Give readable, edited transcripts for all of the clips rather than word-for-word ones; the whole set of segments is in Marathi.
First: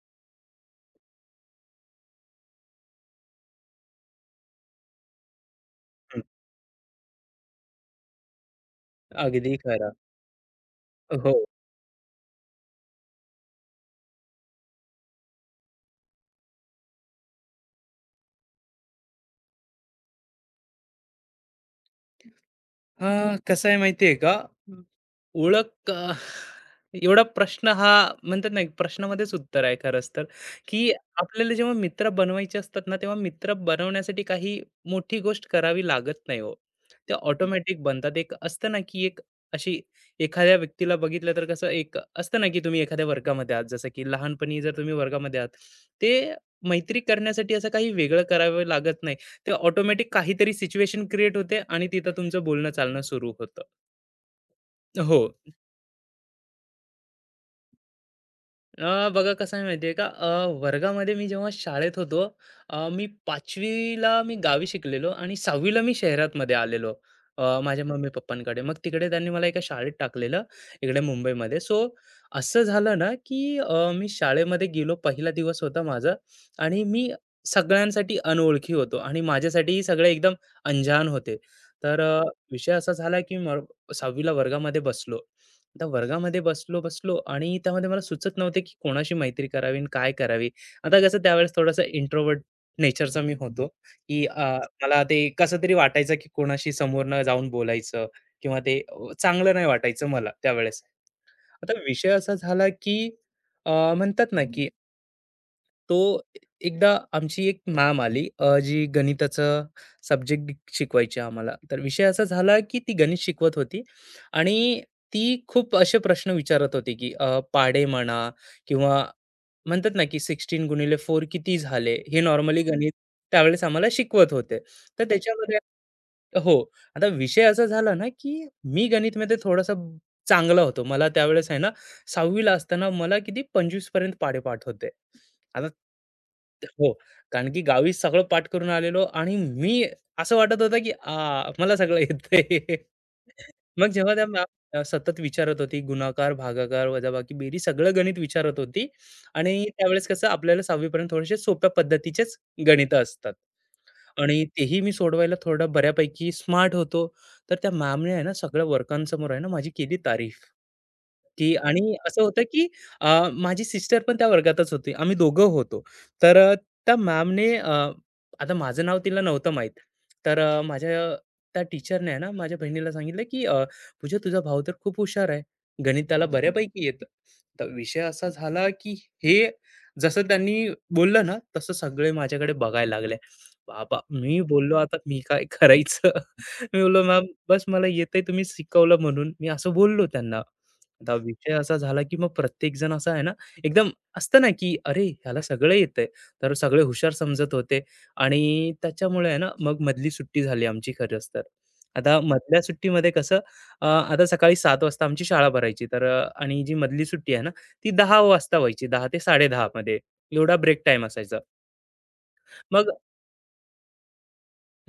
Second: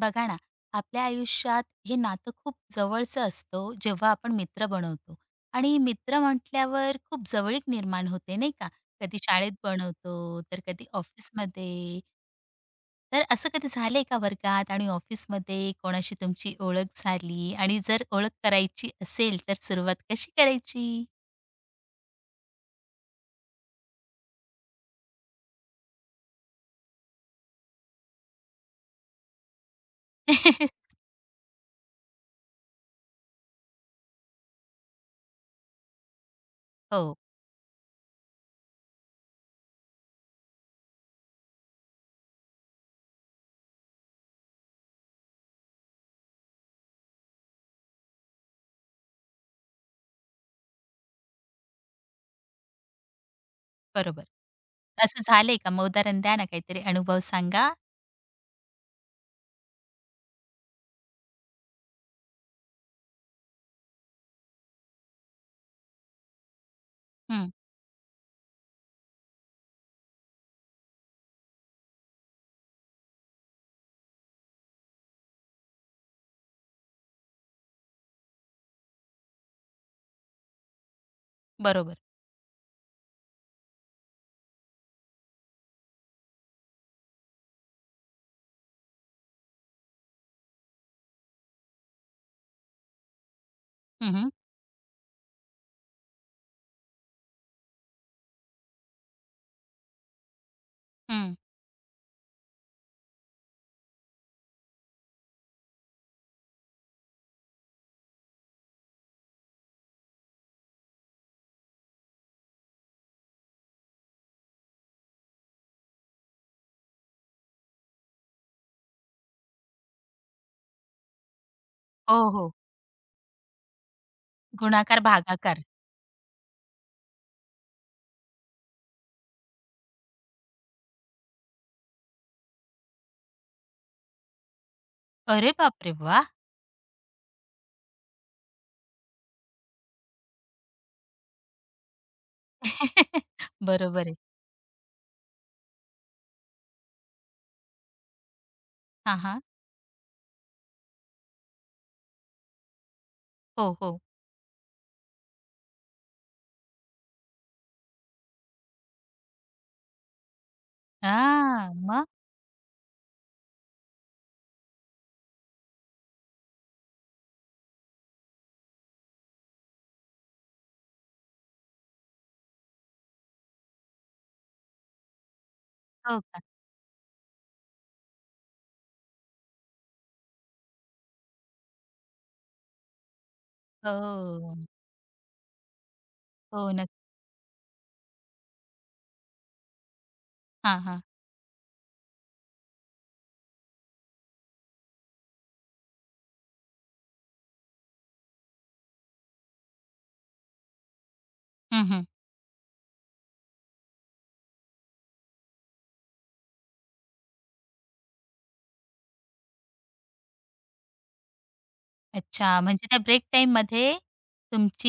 बघा ना, आपल्या आयुष्यात हे नातं खूप जवळचं असतं जेव्हा आपण मित्र बनवतो. आणि मित्र हं, म्हटल्यावर खूप जवळीक निर्माण होते नाही का? कधी शाळेत अगदी खरं. बनवतो तर कधी हो. ऑफिसमध्ये. तर असं कधी झालंय का वर्गात आणि ऑफिसमध्ये कोणाशी तुमची ओळख झाली आणि जर ओळख करायची असेल तर सुरुवात कशी करायची? अ, कसं आहे माहिती आहे का? हं. ओळख एवढा प्रश्न हा म्हणतात ना, एक प्रश्नामध्येच उत्तर आहे खरंच तर, की आपल्याला जेव्हा मित्र बनवायचे असतात ना, तेव्हा मित्र बनवण्यासाठी काही मोठी गोष्ट करावी लागत नाही हो. हो. ते ऑटोमॅटिक बनतात. एक असतं ना, की एक अशी एखाद्या व्यक्तीला बघितलं तर कसं एक असतं ना, की तुम्ही एखाद्या वर्गामध्ये आहात, जसं की लहानपणी जर तुम्ही वर्गामध्ये आहात, ते मैत्री करण्यासाठी असं काही वेगळं करावं लागत नाही. ते ऑटोमॅटिक काहीतरी सिच्युएशन क्रिएट होते आणि तिथं तुमचं बोलणं चालणं सुरू होतं. बरोबर. हो. असं झालंय का? मग उदाहरण द्या ना काहीतरी. अनुभव सांगा. बघा कसं आहे माहिती का वर्गामध्ये मी जेव्हा शाळेत होतो, मी 5वीला मी गावी शिकलेलो आणि 6वीला मी शहरातमध्ये आलेलो, हं, माझ्या मम्मी पप्पांकडे. मग तिकडे त्यांनी मला एका शाळेत टाकलेलं इकडे मुंबईमध्ये. सो असं झालं ना की मी शाळेमध्ये गेलो, पहिला दिवस होता माझा आणि मी सगळ्यांसाठी अनोळखी होतो आणि माझ्यासाठी सगळे एकदम अंजान होते. बरोबर. तर विषय असा झाला की 6वीला वर्गामध्ये बसलो. आता वर्गामध्ये बसलो बसलो आणि त्यामध्ये मला सुचत नव्हते की कोणाशी मैत्री करावी आणि काय करावी. आता कसं त्यावेळेस थोडासा इंट्रोव्हर्ट नेचरचा मी होतो, हं, की हं, मला ते कसं तरी वाटायचं की कोणाशी समोरनं जाऊन बोलायचं किंवा ते चांगलं नाही वाटायचं मला त्यावेळेस. हं. आता विषय असा झाला की अ, म्हणतात ना की तो एकदा आमची एक मॅम आली, जी गणिताचं सब्जेक्ट शिकवायची आम्हाला. तर विषय असा झाला, की ती गणित शिकवत होती आणि ती खूप असे प्रश्न विचारत होती, की पाढे म्हणा किंवा म्हणतात ना, की 16 गुणिले 4 किती झाले? हो हे हो. नॉर्मली गणित त्यावेळेस आम्हाला शिकवत होते. गुणाकार, तर त्याच्यामध्ये भागाकार. हो. आता विषय असा झाला ना, की मी गणितमध्ये थोडासा चांगला होतो. मला त्यावेळेस आहे ना 6वी ला असताना मला किती 25 पर्यंत पाढेपाठ होते. अरे आता बापरे! वाह! हो. कारण की गावी सगळं पाठ करून आलेलो आणि मी असं वाटत होतं, की आ, मला सगळं येतंय. मग बरोबर जेव्हा आहे. त्या मॅम सतत विचारत होती गुणाकार, भागाकार, वजाबाकी, बेरीज सगळं गणित विचारत होती हां, हां. आणि त्यावेळेस कसं आपल्याला 6वी थोडेसे सोप्या पद्धतीचेच गणितं असतात. हो, हो. आणि तेही मी सोडवायला थोडं बऱ्यापैकी स्मार्ट होतो. तर त्या मॅमने आहे ना सगळ्या वर्कांसमोर आहे ना माझी केली तारीफ, की हां. आणि मग? असं होतं की माझी सिस्टर पण त्या वर्गातच होती. आम्ही दोघं होतो. तर त्या मॅमने आता माझं नाव तिला नव्हतं माहीत. तर माझ्या त्या टीचरने आहे ना माझ्या बहिणीला सांगितलं, की "पूजा तुझा भाऊ तर खूप हुशार आहे. गणित हो का? बऱ्यापैकी येतं." तर विषय असा झाला, की हे जसं त्यांनी बोललं ना, तसं सगळे माझ्याकडे बघायला लागले. बाबा! मी हो. बोललो, "आता मी काय करायचं?" हो, मी बोललो, नक्की. "मॅम, बस मला येतंय तुम्ही शिकवलं म्हणून." मी असं बोललो त्यांना. हां, हां. आता विषय असा झाला, की मग प्रत्येकजण असा आहे ना, एकदम असतं ना, की "अरे, ह्याला सगळं येतंय." तर सगळे हुशार समजत होते आणि त्याच्यामुळे आहे ना, मग मधली सुट्टी झाली आमची खरंच तर. हं, हं. आता मधल्या सुट्टीमध्ये कसं आता सकाळी 7:00 वाजता आमची शाळा भरायची, तर आणि जी मधली सुट्टी आहे ना, ती 10:00 वाजता व्हायची. 10 ते 10:30 मध्ये एवढा ब्रेक टाईम असायचा. अच्छा, मग म्हणजे त्या ब्रेक टाईममध्ये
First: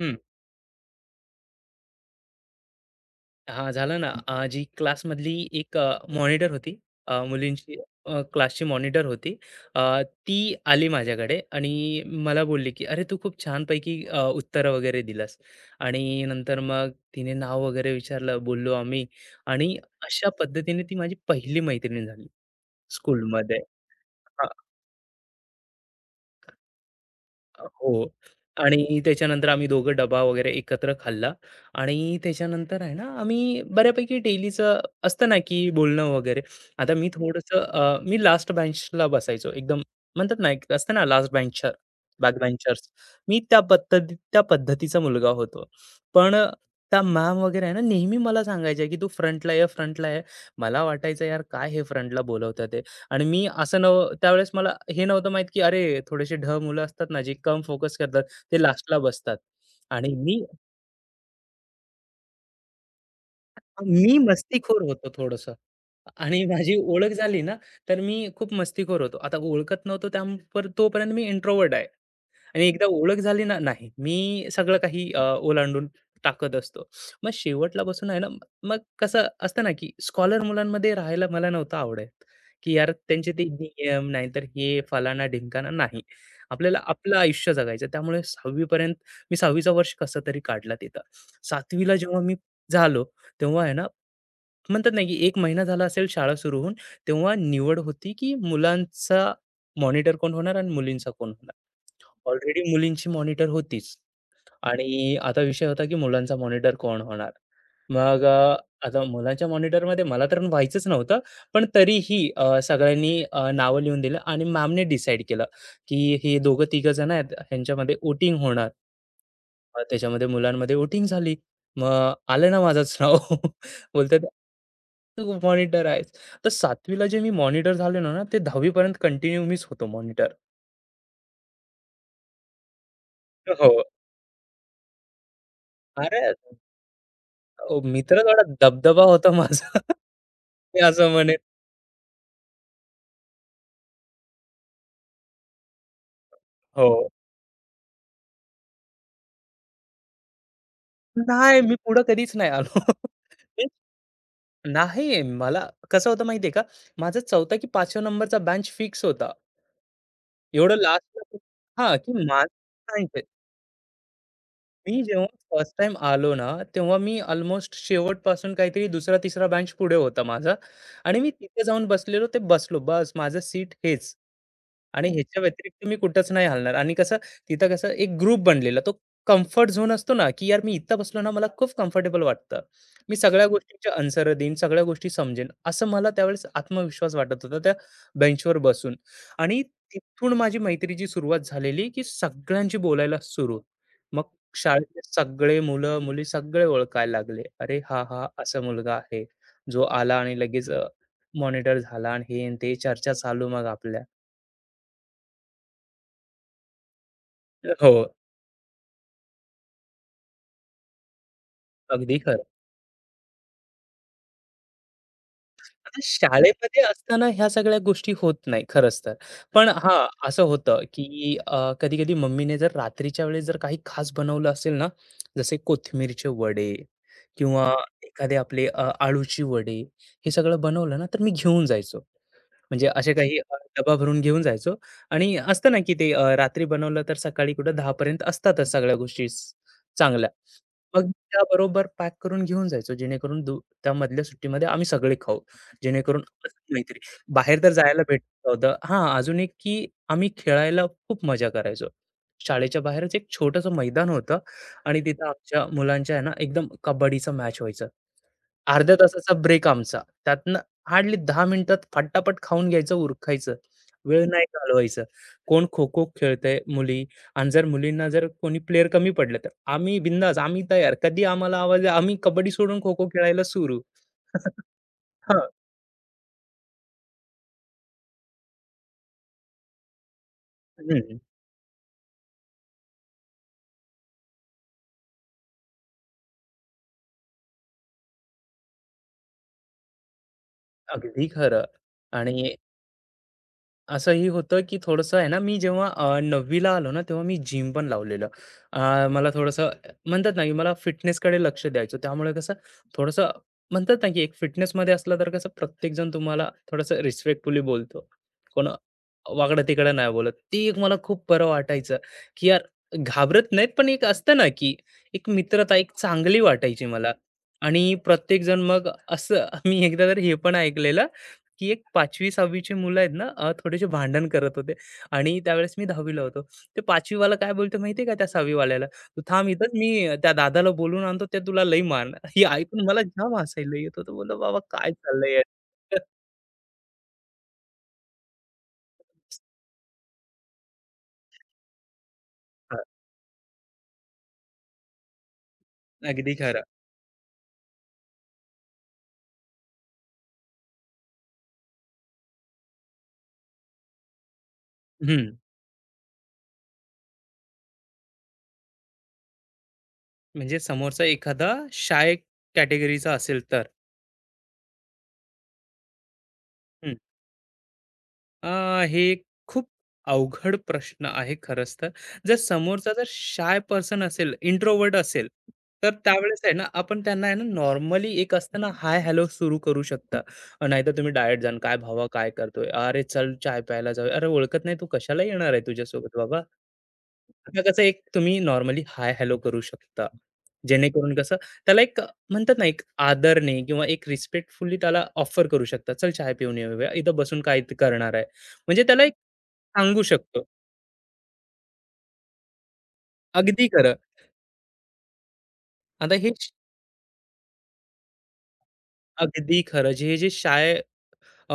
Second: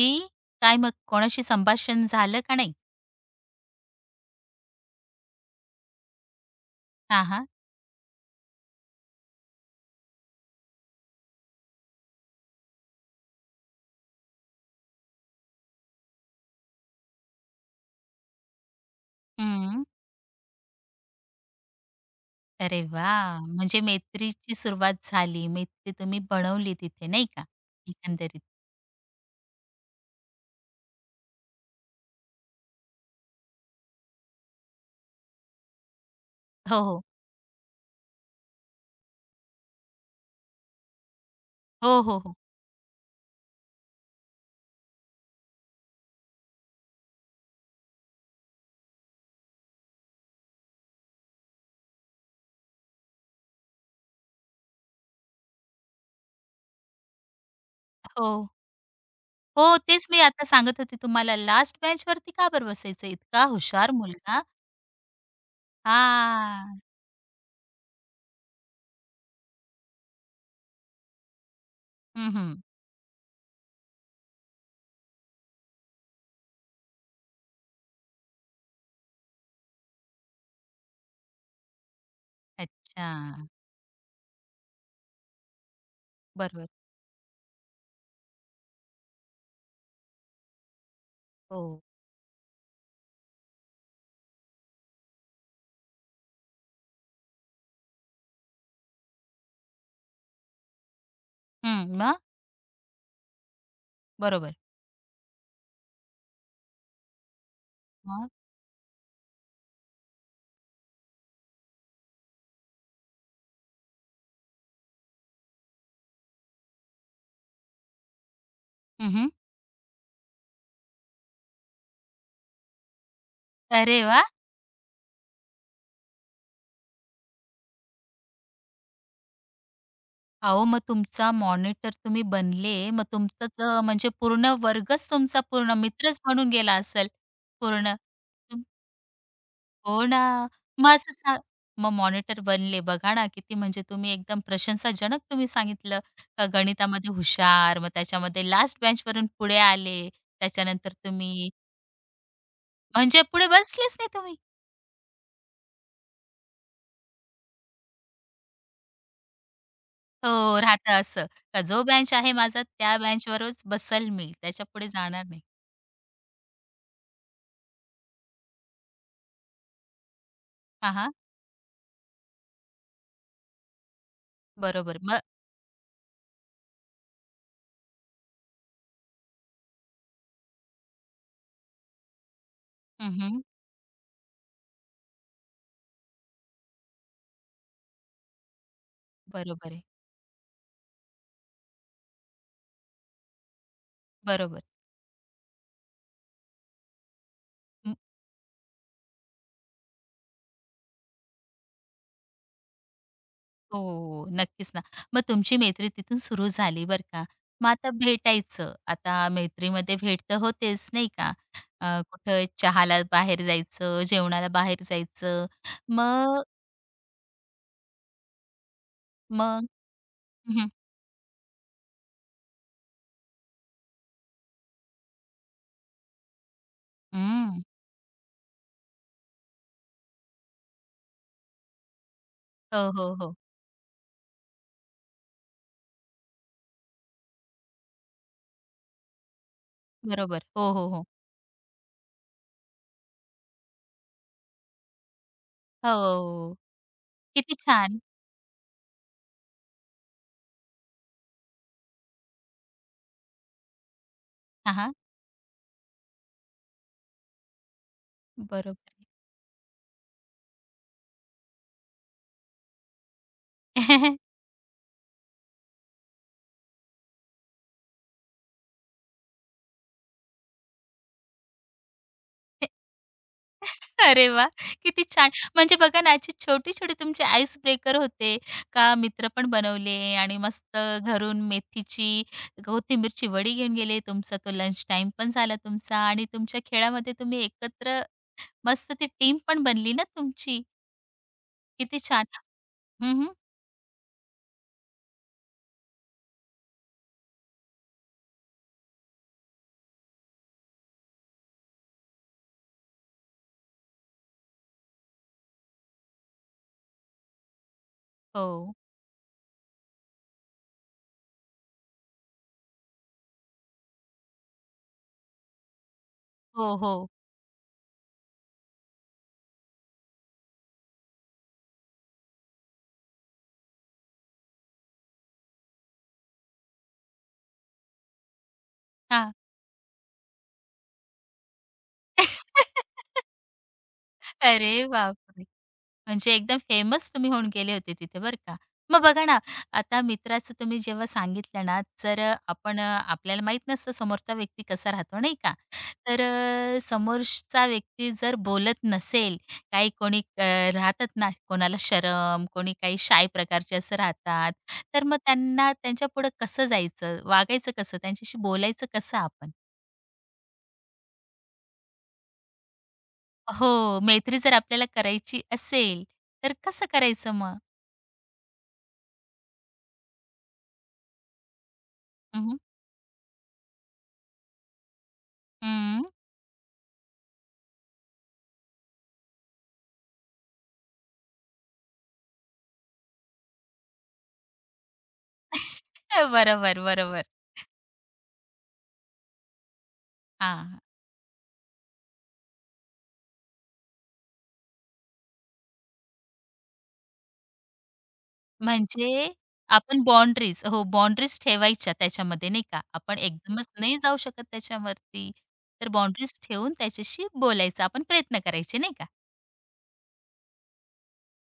हं. काय मग कोणाशी संभाषण झालं का नाही? हां, झालं ना. जी क्लासमधली एक मॉनिटर होती. हां, हां. मुलींची, क्लासची मॉनिटर होती. ती आली माझ्याकडे आणि मला बोलली, की "अरे, तू खूप छानपैकी उत्तरं वगैरे दिलंस." आणि नंतर मग तिने नाव वगैरे विचारलं, बोललो आम्ही आणि हं. अशा पद्धतीने ती माझी पहिली मैत्रीण झाली अरे वाह! स्कूलमध्ये. म्हणजे मैत्रीची सुरुवात झाली. मैत्री तुम्ही बनवली तिथे नाही का? हो. एकंदरीत. आणि त्याच्यानंतर आम्ही दोघं डबा वगैरे एकत्र खाल्ला आणि त्याच्यानंतर आहे ना, आम्ही बऱ्यापैकी डेलीचं असतं ना, की बोलणं वगैरे. हो, आता हो. मी थोडंसं मी लास्ट बेंचला बसायचो. एकदम म्हणतात ना, एक असतं ना लास्ट बेंचर, हो, हो, हो. Back benchers. मी त्या पद्धतीचा मुलगा होतो. पण त्या मॅम वगैरे आहे ना, नेहमी मला सांगायच्या, की "तू फ्रंटला ये, फ्रंटला ये." मला वाटायचं, "यार, काय हे फ्रंटला बोलवतात आणि मी असं नव त्यावेळेस मला हे नव्हतं माहित की अरे थोडेसे ढ मुलं असतात ना, जे कम फोकस करतात, हो. ते लास्टला बसतात. हो, तेच आणि मी मी आता सांगत होते तुम्हाला. लास्ट बेंचवरती का बरं बसायचं? इतका हुशार मी मुलगा. मस्तीखोर होतो थोडंसं आणि माझी हां. ओळख झाली ना, तर मी खूप मस्तीखोर होतो. आता ओळखत नव्हतो त्या पर तोपर्यंत मी इंट्रोव्हर्ट आहे. हं, हं. आणि एकदा ओळख झाली ना नाही मी सगळं काही ओलांडून टाकत असतो. मग शेवटला बसून आहे ना, मग कसं असतं ना, की स्कॉलर मुलांमध्ये राहायला मला नव्हतं आवडत, की यार अच्छा. त्यांचे ते नियम नाहीतर हे फलाना ढिमकाना नाही. बरोबर. आपल्याला आपलं आयुष्य जगायचं. त्यामुळे 6वी पर्यंत मी 6वीचा वर्ष कसं तरी काढला तिथं. हो. 7वीला जेव्हा मी झालो तेव्हा आहे ना, म्हणतात ना, की 1 महिना झाला असेल शाळा सुरू होऊन, तेव्हा निवड होती, की मुलांचा मॉनिटर कोण होणार आणि मुलींचा कोण होणार. हं. मग? ऑलरेडी मुलींची मॉनिटर होतीच बरोबर. आणि आता विषय होता की मुलांचा मॉनिटर कोण होणार? मग मग? आता मुलांच्या मॉनिटरमध्ये मला तर व्हायचंच नव्हतं. पण तरीही सगळ्यांनी नावं लिहून दिलं आणि मॅमने डिसाईड केलं, की हे दोघं तिघं जण आहेत, ह्यांच्यामध्ये वोटिंग होणार. हं, मग त्याच्यामध्ये मुलांमध्ये वोटिंग झाली. मग आलं ना माझंच नाव. अरे बोलतात, वा, "तू मॉनिटर आहेस." तर 7वी जे मी मॉनिटर झालेलो ना, ते 10वी कंटिन्यू मीच होतो मॉनिटर. अहो, मग तुमचा मॉनिटर तुम्ही बनले. मग तुमचं तर हो. म्हणजे पूर्ण वर्गच तुमचा, पूर्ण मित्रच अरे बनून गेला असेल. हो, पूर्ण. मित्र थोडा दबदबा होता माझा. हो ना. मी मग असं असं म्हणेन. सा, मग मॉनिटर बनले बघा ना, किती म्हणजे तुम्ही एकदम प्रशंसाजनक तुम्ही सांगितलं, का हो. गणितामध्ये हुशार, मग त्याच्यामध्ये लास्ट बेंचवरून पुढे आले. त्याच्यानंतर तुम्ही नाही, मी पुढे कधीच नाही आलो. म्हणजे पुढे मी बसलेच नाही तुम्ही. नाही, मला कसं होतं माहिती आहे का? माझा 4था की 5व्या नंबरचा बँच फिक्स होता. हो, एवढं राहतं असं, लास्टला का जो हां, बेंच की आहे माझा त्या माझं बेंचवरच बसेल मी, त्याच्यापुढे मी जाणार जेव्हा नाही. फर्स्ट टाईम आलो ना, तेव्हा मी अल्मोस्ट शेवटपासून काहीतरी दुसरा-तिसरा बेंच पुढे होता माझा हां, हां. आणि मी तिथे जाऊन बसलेलो, ते बसलो. बस माझं सीट हेच बरोबर. आणि मग, ह्याच्या व्यतिरिक्त मी कुठंच नाही हलणार आणि कसं तिथं कसं एक ग्रुप बनलेला. तो कम्फर्ट झोन असतो ना, की यार मी इथं बसलो ना, मला खूप कम्फर्टेबल वाटतं. मी हं, सगळ्या गोष्टींची आन्सर देईन, सगळ्या गोष्टी समजेन, असं मला त्यावेळेस आत्मविश्वास वाटत होता त्या बेंचवर बसून आणि बरोबर आहे. तिथून माझी मैत्रीची सुरुवात झालेली, की सगळ्यांशी बोलायला सुरू. मग बरोबर. शाळेतले सगळे मुलं-मुली सगळे ओळखायला लागले. अरे, हा असा मुलगा आहे, जो आला आणि लगेच मॉनिटर झाला आणि हे आणि ते चर्चा चालू मग आपल्या. हो, नक्कीच ना. मग तुमची मैत्री तिथून सुरू झाली बरं का. मग आता हो, भेटायचं. आता मैत्रीमध्ये भेट तर होतेच नाही का. अगदी खरं. कुठं चहाला बाहेर जायचं, जेवणाला बाहेर जायचं. आता मग शाळेमध्ये असताना ह्या सगळ्या गोष्टी होत नाही खरंच तर. मग पण हां, असं हं, हं. होतं, की कधी-कधी मम्मीने जर रात्रीच्या वेळेस जर काही खास बनवलं असेल ना, जसे कोथिंबीरचे वडे हं. किंवा एखादे आपले आळूची वडे, हे सगळं बनवलं ना, तर मी घेऊन जायचो. म्हणजे हो, असे हो, हो. काही डबा भरून घेऊन जायचो आणि असतं ना की ते रात्री बनवलं तर सकाळी कुठं 10 पर्यंत असतातच सगळ्या गोष्टी चांगल्या. बरोबर. हो, हो, हो. मग त्याबरोबर पॅक करून घेऊन जायचो जेणेकरून त्यामधल्या सुट्टीमध्ये आम्ही सगळे खाऊ, जेणेकरून हो. असं नाहीतरी किती बाहेर तर छान. जायला भेटत होतं. हा अजून एक की आम्ही खेळायला खूप मजा करायचो. शाळेच्या बाहेरच एक छोटंसं मैदान होतं हां, हां. आणि तिथं आमच्या मुलांच्या आहे ना एकदम कबड्डीचा मॅच व्हायचा. बरोबर. अर्ध्या तासाचा ब्रेक आमचा. त्यातनं हार्डली 10 मिनिटात फटाफट खाऊन घ्यायचं, उरकायचं. वेळ नाही घालवायचं. कोण खो-खो खेळतंय मुली आणि जर मुलींना जर कोणी प्लेयर कमी पडलं, तर आम्ही बिंदास, आम्ही तयार. कधी आम्हाला आवाज आम्ही कबड्डी सोडून खो-खो खेळायला सुरू. अरे वा, किती छान. हां. म्हणजे बघा ना, अशी छोटे-छोटे तुमचे आईस ब्रेकर होते का? मित्र पण बनवले आणि मस्त हं. घरून मेथीची, कोथिंबीरची वडी घेऊन गेले. तुमचा तो लंच टाइम पण झाला तुमचा, आणि तुमच्या खेळामध्ये तुम्ही एकत्र मस्त ती टीम पण बनली ना तुमची. अगदी खरं. किती छान. आणि हं, असंही होतं, की थोडंसं आहे ना, मी जेव्हा 9वी आलो ना, तेव्हा मी जिम पण लावलेलं. मला थोडंसं म्हणतात ना, की मला फिटनेसकडे लक्ष द्यायचं. त्यामुळे कसं थोडंसं म्हणतात ना, की एक फिटनेसमध्ये असलं तर कसं प्रत्येकजण तुम्हाला थोडंसं रिस्पेक्टफुली बोलतो. हो. कोण वाकडं-तिकडं नाही बोलत. ते एक मला खूप बरं वाटायचं, की यार घाबरत नाहीत, पण एक असतं ना, की एक मित्रता एक चांगली हो, वाटायची हो. मला. आणि प्रत्येकजण मग असं मी एकदा तर हे पण ऐकलेलं, की एक 5वी-6वी ची मुलं आहेत ना, थोडेसे भांडण करत होते आणि त्यावेळेस मी 10वी होतो. ते 5वी वाला काय बोलतो माहिती आहे का त्या 6वी वाल्याला? "तू हां. थांब इथंच मी त्या दादाला बोलवून आणतो, ते तुला लई मारणार." हे ऐकून मला जाम हसायला येत होतं. बोललो, "बाबा अरे काय चाललंय बापरे! यार?" म्हणजे एकदम फेमस तुम्ही होऊन गेले होते तिथे बरं का. मग बघा ना, आता मित्राचं तुम्ही जेव्हा सांगितलं ना, जर हां, आपण आपल्याला माहीत नसतं समोरचा व्यक्ती कसा राहतो नाही का? तर अगदी खरं. समोरचा व्यक्ती जर बोलत नसेल, काही कोणी राहतात ना, कोणाला शरम, कोणी काही शाय प्रकारचे असं राहतात, तर मग हं, त्यांना त्यांच्यापुढं कसं जायचं, वागायचं कसं, त्यांच्याशी बोलायचं कसं आपण? म्हणजे समोरचा एखादा शाय कॅटेगरीचा असेल तर. हो, मैत्री जर आपल्याला करायची असेल, तर कसं करायचं मग? अ, हे एक खूप अवघड प्रश्न आहे खरंच तर. जर हं, हं. समोरचा जर शाय पर्सन असेल, इंट्रोव्हर्ट असेल, तर त्यावेळेस आहे ना, आपण त्यांना आहे ना, नॉर्मली एक असतं हाय हॅलो सुरू करू शकता. नाहीतर तुम्ही डायरेक्ट जाल, "काय भावा काय करतोय? अरे चल चाय प्यायला जाऊया." "अरे ओळखत नाही, तू कशाला येणार आहे तुझ्यासोबत बाबा?" बरोबर, बरोबर. आता कसं एक तुम्ही नॉर्मली हाय हॅलो करू शकता. हां. जेणेकरून कसं त्याला एक म्हणतात ना, एक आदरने किंवा एक रिस्पेक्टफुली त्याला ऑफर करू शकता. "चल, चाय पिऊन येऊया, इथं बसून काय इथं करणार आहे?" म्हणजे त्याला एक म्हणजे सांगू आपण शकतो. बाउंडरीज, हो, बाउंडरीज ठेवायच्या त्याच्यामध्ये नाही का? आपण अगदी एकदमच खरं. नाही जाऊ शकत त्याच्यावरती. तर आता हे बाउंडरीज ठेवून त्याच्याशी बोलायचा आपण प्रयत्न करायचे नाही का? अगदी खरं. हे जे शाळे अ,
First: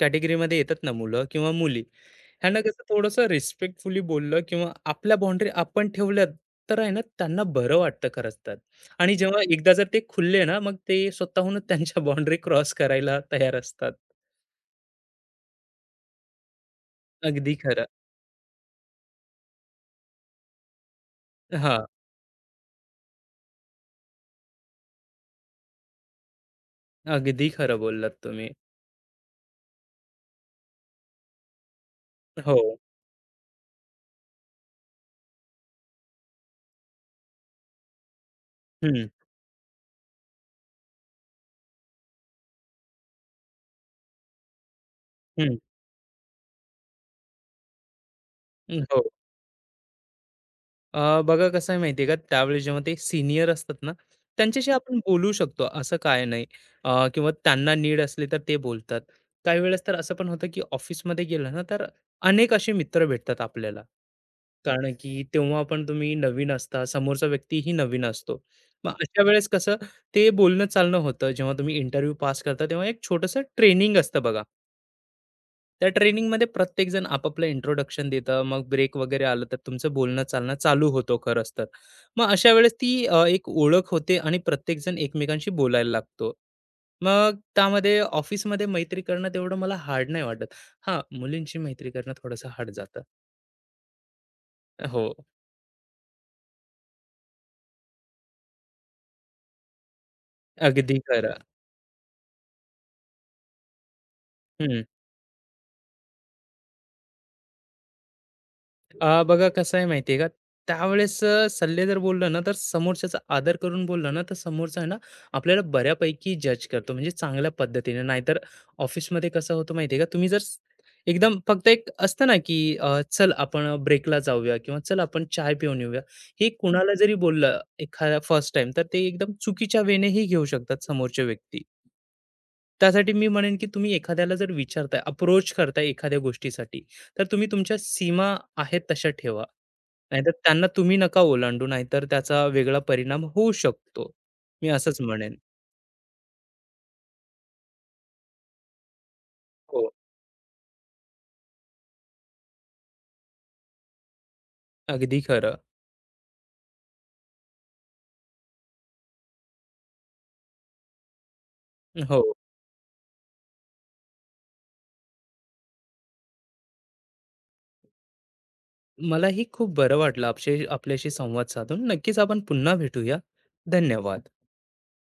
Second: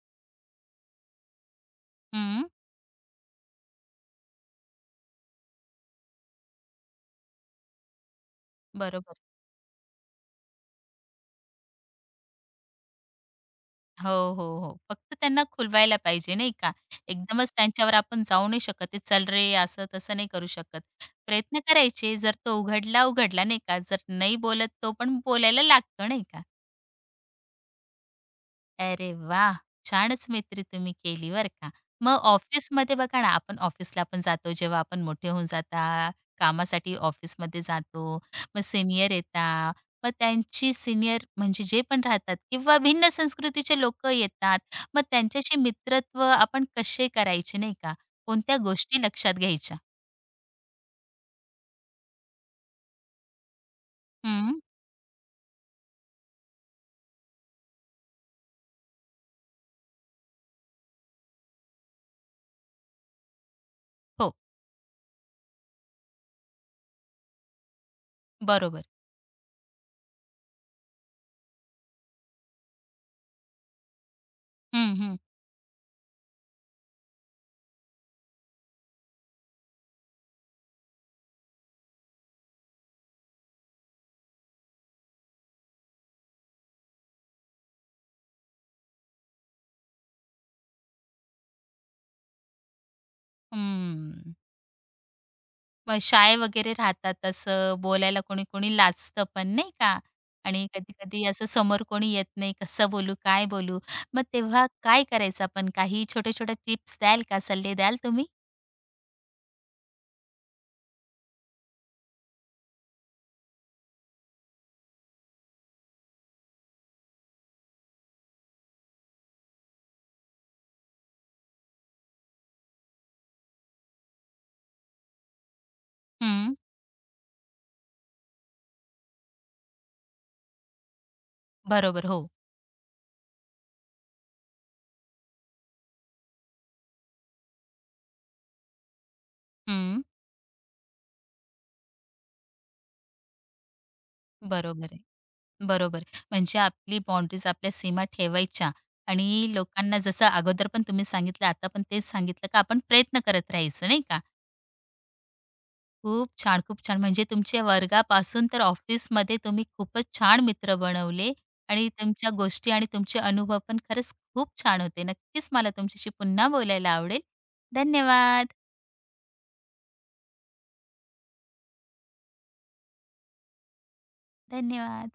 कॅटेगरीमध्ये येतात ना मुलं किंवा मुली, हं, ह्यांना कसं थोडंसं रिस्पेक्टफुली बोललं किंवा आपल्या बाउंडरी आपण ठेवल्यात, तर आहे ना त्यांना बरं वाटतं खरंच तर. बरोबर. आणि जेव्हा एकदा जर ते खुलले ना, मग ते स्वतःहूनच त्यांच्या बाउंडरी क्रॉस करायला तयार असतात. हो, हो, हो. फक्त त्यांना खुलवायला पाहिजे नाही का? एकदमच अगदी खरं. त्यांच्यावर आपण जाऊ नाही शकत, "ए, चल रे," असं तसं नाही करू शकत. प्रयत्न हां, करायचे. जर तो उघडला, उघडला नाही का? जर नाही बोलत तो पण बोलायला लागतो नाही का? अगदी खरं बोललात तुम्ही. अरे वाह! छानच मैत्री तुम्ही केली बरं का. मग हो. ऑफिसमध्ये बघा ना, आपण ऑफिसला पण जातो, जेव्हा आपण मोठे होऊन जाता, कामासाठी ऑफिसमध्ये जातो, मग हं, सीनियर येतात, मग त्यांची सीनियर म्हणजे जे पण राहतात किंवा भिन्न संस्कृतीचे लोक येतात, मग हं. त्यांच्याशी मित्रत्व आपण कसे करायचे नाही का? कोणत्या हो. गोष्टी लक्षात घ्यायच्या? बघा कसं आहे माहिती आहे का, त्यावेळेस जेव्हा ते सीनियर असतात ना, हं, त्यांच्याशी आपण बोलू शकतो, असं काय नाही. किंवा त्यांना नीड असली तर ते बोलतात. काही वेळेस तर असं पण होतं, की ऑफिसमध्ये गेलं ना, तर अनेक असे मित्र भेटतात आपल्याला. हो, कारण की तेव्हा पण तुम्ही नवीन असता, समोरचा व्यक्तीही नवीन असतो. बरोबर. मग अशा वेळेस कसं ते बोलणं चालणं होतं. जेव्हा तुम्ही इंटरव्ह्यू पास करता, तेव्हा एक छोटंसं ट्रेनिंग असतं बघा. हं, हं, त्या ट्रेनिंगमध्ये प्रत्येकजण आपापलं इंट्रोडक्शन देतं, मग ब्रेक वगैरे आलं तर तुमचं बोलणं-चालणं चालू होतो खरंच तर. मग अशा वेळेस ती एक ओळख होते आणि प्रत्येकजण एकमेकांशी बोलायला लागतो. मग त्यामध्ये ऑफिसमध्ये मैत्री करणं तेवढं मला हार्ड नाही वाटत. हां, मुलींशी मैत्री करणं थोडंसं हार्ड जातं. हं. हो, मग शाय वगैरे राहतात तसं बोलायला कोणी-कोणी लाजतं पण नाही का? आणि अगदी कधी-कधी खरं. असं समोर कोणी येत नाही, कसं बोलू, काय बोलू? मग तेव्हा काय करायचं आपण? काही छोट्या-छोट्या टिप्स द्याल का? सल्ले द्याल तुम्ही? बघा कसं आहे माहिती आहे का, त्यावेळेस सल्ले जर बोललं ना तर समोरच्याचा आदर करून बोललं ना तर समोरचा आहे ना आपल्याला बऱ्यापैकी जज करतो म्हणजे चांगल्या पद्धतीने. नाहीतर ऑफिसमध्ये कसं होतं माहिती आहे का तुम्ही जर एकदम फक्त एक असतं ना की चल आपण ब्रेकला जाऊया किंवा चल आपण चाय पिऊन येऊया, हे हं, कुणाला जरी बोललं एखाद्या फर्स्ट टाइम तर ते एकदम चुकीच्या वेनेही घेऊ शकतात समोरचे व्यक्ती. बरोबर. हो. त्यासाठी मी म्हणेन की तुम्ही एखाद्याला जर विचारताय, अप्रोच करताय एखाद्या गोष्टीसाठी, तर तुम्ही तुमच्या सीमा आहेत तशा ठेवा. हं, नाहीतर त्यांना तुम्ही नका ओलांडू, नाहीतर त्याचा वेगळा परिणाम होऊ शकतो. मी बरोबर आहे. असंच म्हणेन. बरोबर. म्हणजे आपली बाउंडरीज, आपल्या सीमा ठेवायच्या आणि हो, लोकांना जसं अगोदर पण तुम्ही सांगितलं, आता पण तेच सांगितलं, का आपण प्रयत्न करत राहायचं नाही का? अगदी खरं. खूप छान, खूप छान. म्हणजे तुमच्या वर्गापासून तर ऑफिसमध्ये तुम्ही खूपच छान मित्र बनवले आणि हो, तुमच्या गोष्टी आणि तुमचे अनुभव पण खरंच खूप छान होते. नक्कीच मला तुमच्याशी पुन्हा बोलायला आवडेल. धन्यवाद. मलाही खूप बरं वाटलं आपल्याशी संवाद साधून. नक्कीच आपण पुन्हा भेटूया. धन्यवाद. धन्यवाद.